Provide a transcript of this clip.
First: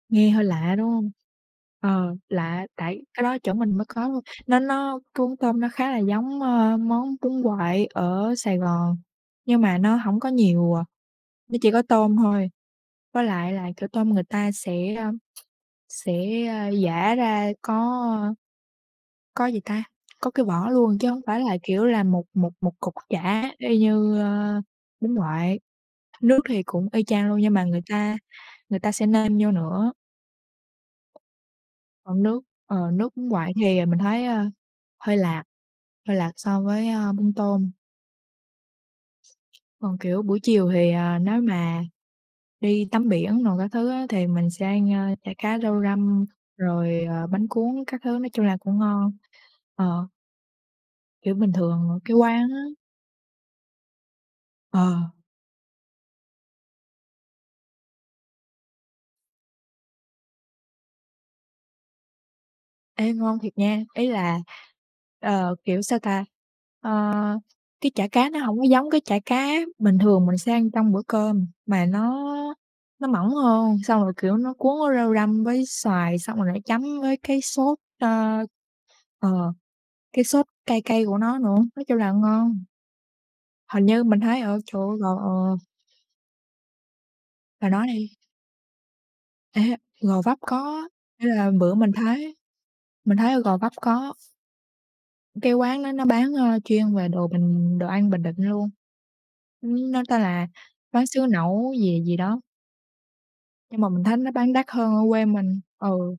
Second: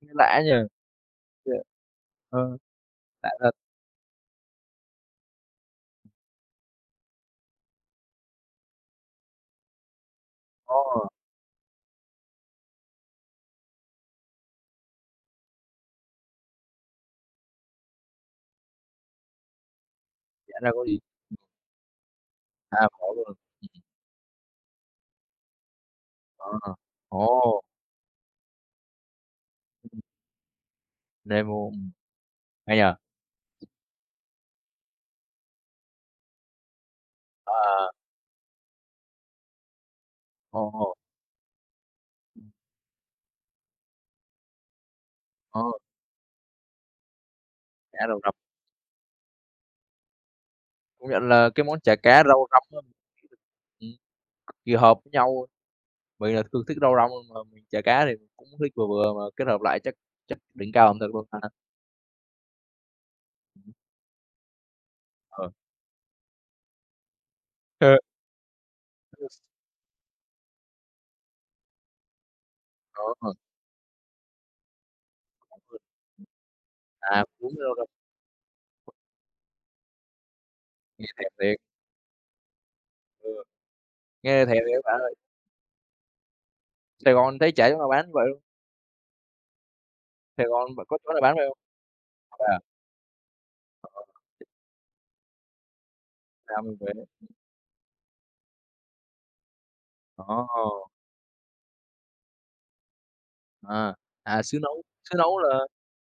Nghe Nghe lạ hơi nhỉ? lạ, đúng hông? Thế à? Ờ, Ờ, lạ, tại cái lạ đó thật. chỗ mình mới có thôi, nó nó cái bún tôm nó khá là giống, ơ, món bún quậy ở Sài Gòn, nhưng mà nó hổng có nhiều, à, Ồ! nó chỉ có tôm thôi. Với lại là, kiểu, tôm người ta sẽ, a, sẽ, a, giã ra có có gì ta, có cái Giã ra vỏ có gì? luôn chứ hổng Ừ. phải là, kiểu là, một một một À, cục có luôn. chả y Ừm. như, ơ, bún quậy, nước Ờ, thì cũng y chang luôn nhưng ồ! mà người ta người ta sẽ nêm vô nữa. Nêm vô, ừm. Còn nước Hay nhỉ? ờ, nước bún quậy thì, à, mình thấy, a, hơi lạt hơi lạt so với, a, bún tôm. Ờ. Còn, kiểu, buổi chiều thì, Ồ! ờ, nếu mà đi tắm biển đồ các thứ á, thì mình sẽ ăn, a, chả cá Ờ. rau răm, rồi, ờ, bánh cuốn Chả các thứ, rau nói răm. chung là cũng ngon, ờ. Công nhận Kiểu là bình cái món thường chả ở cái cá rau quán răm á. á, ừm, cực kỳ với hợp Ờ. nhau. Mình là thường thích rau răm hơn mà chả cá thì cũng thích vừa vừa, mà kết hợp lại chắc chắc đỉnh cao ẩm thực luôn ha. Ê, ngon thiệt nha, ý là, Ừ. ờ, kiểu, sao ta, ơ, cái H chả cá nó hổng có giống cái chả cá bình thường mình sẽ ăn trong bữa cơm mà nó nó Có mỏng ha. hơn, xong rồi, kiểu, nó cuốn với rau răm với xoài xong rồi lại chấm với À, cái cuốn rau sốt, răm. a, ờ, cái sốt cay cay Nghe của thèm nó nữa, thiệt. nói chung là ngon. Ừ. Hình như mình thấy Nghe ở thèm thiệt chỗ bạn ơi. gò, ờ Sài Gòn thấy chả Bạn chổ nói nào bán đi. vậy luôn? Ê, Gò Vấp Sài Gòn vẫn có, có chỗ nào ý bán phải là hông? bữa mình thấy Vậy à. mình thấy ở Gò Vấp Ờ có. ha. Cái quán nó nó bán, ơ, Xa mình chuyên thế. về đồ Bình đồ ăn Bình Định luôn. Ưm, nó tên là Ồ! Quán xứ Nẫu gì gì đó. Nhưng mà À, mình thấy nó à, bán xứ đắt Nẫu. hơn ở Xứ quê Nẫu mình, là ừ.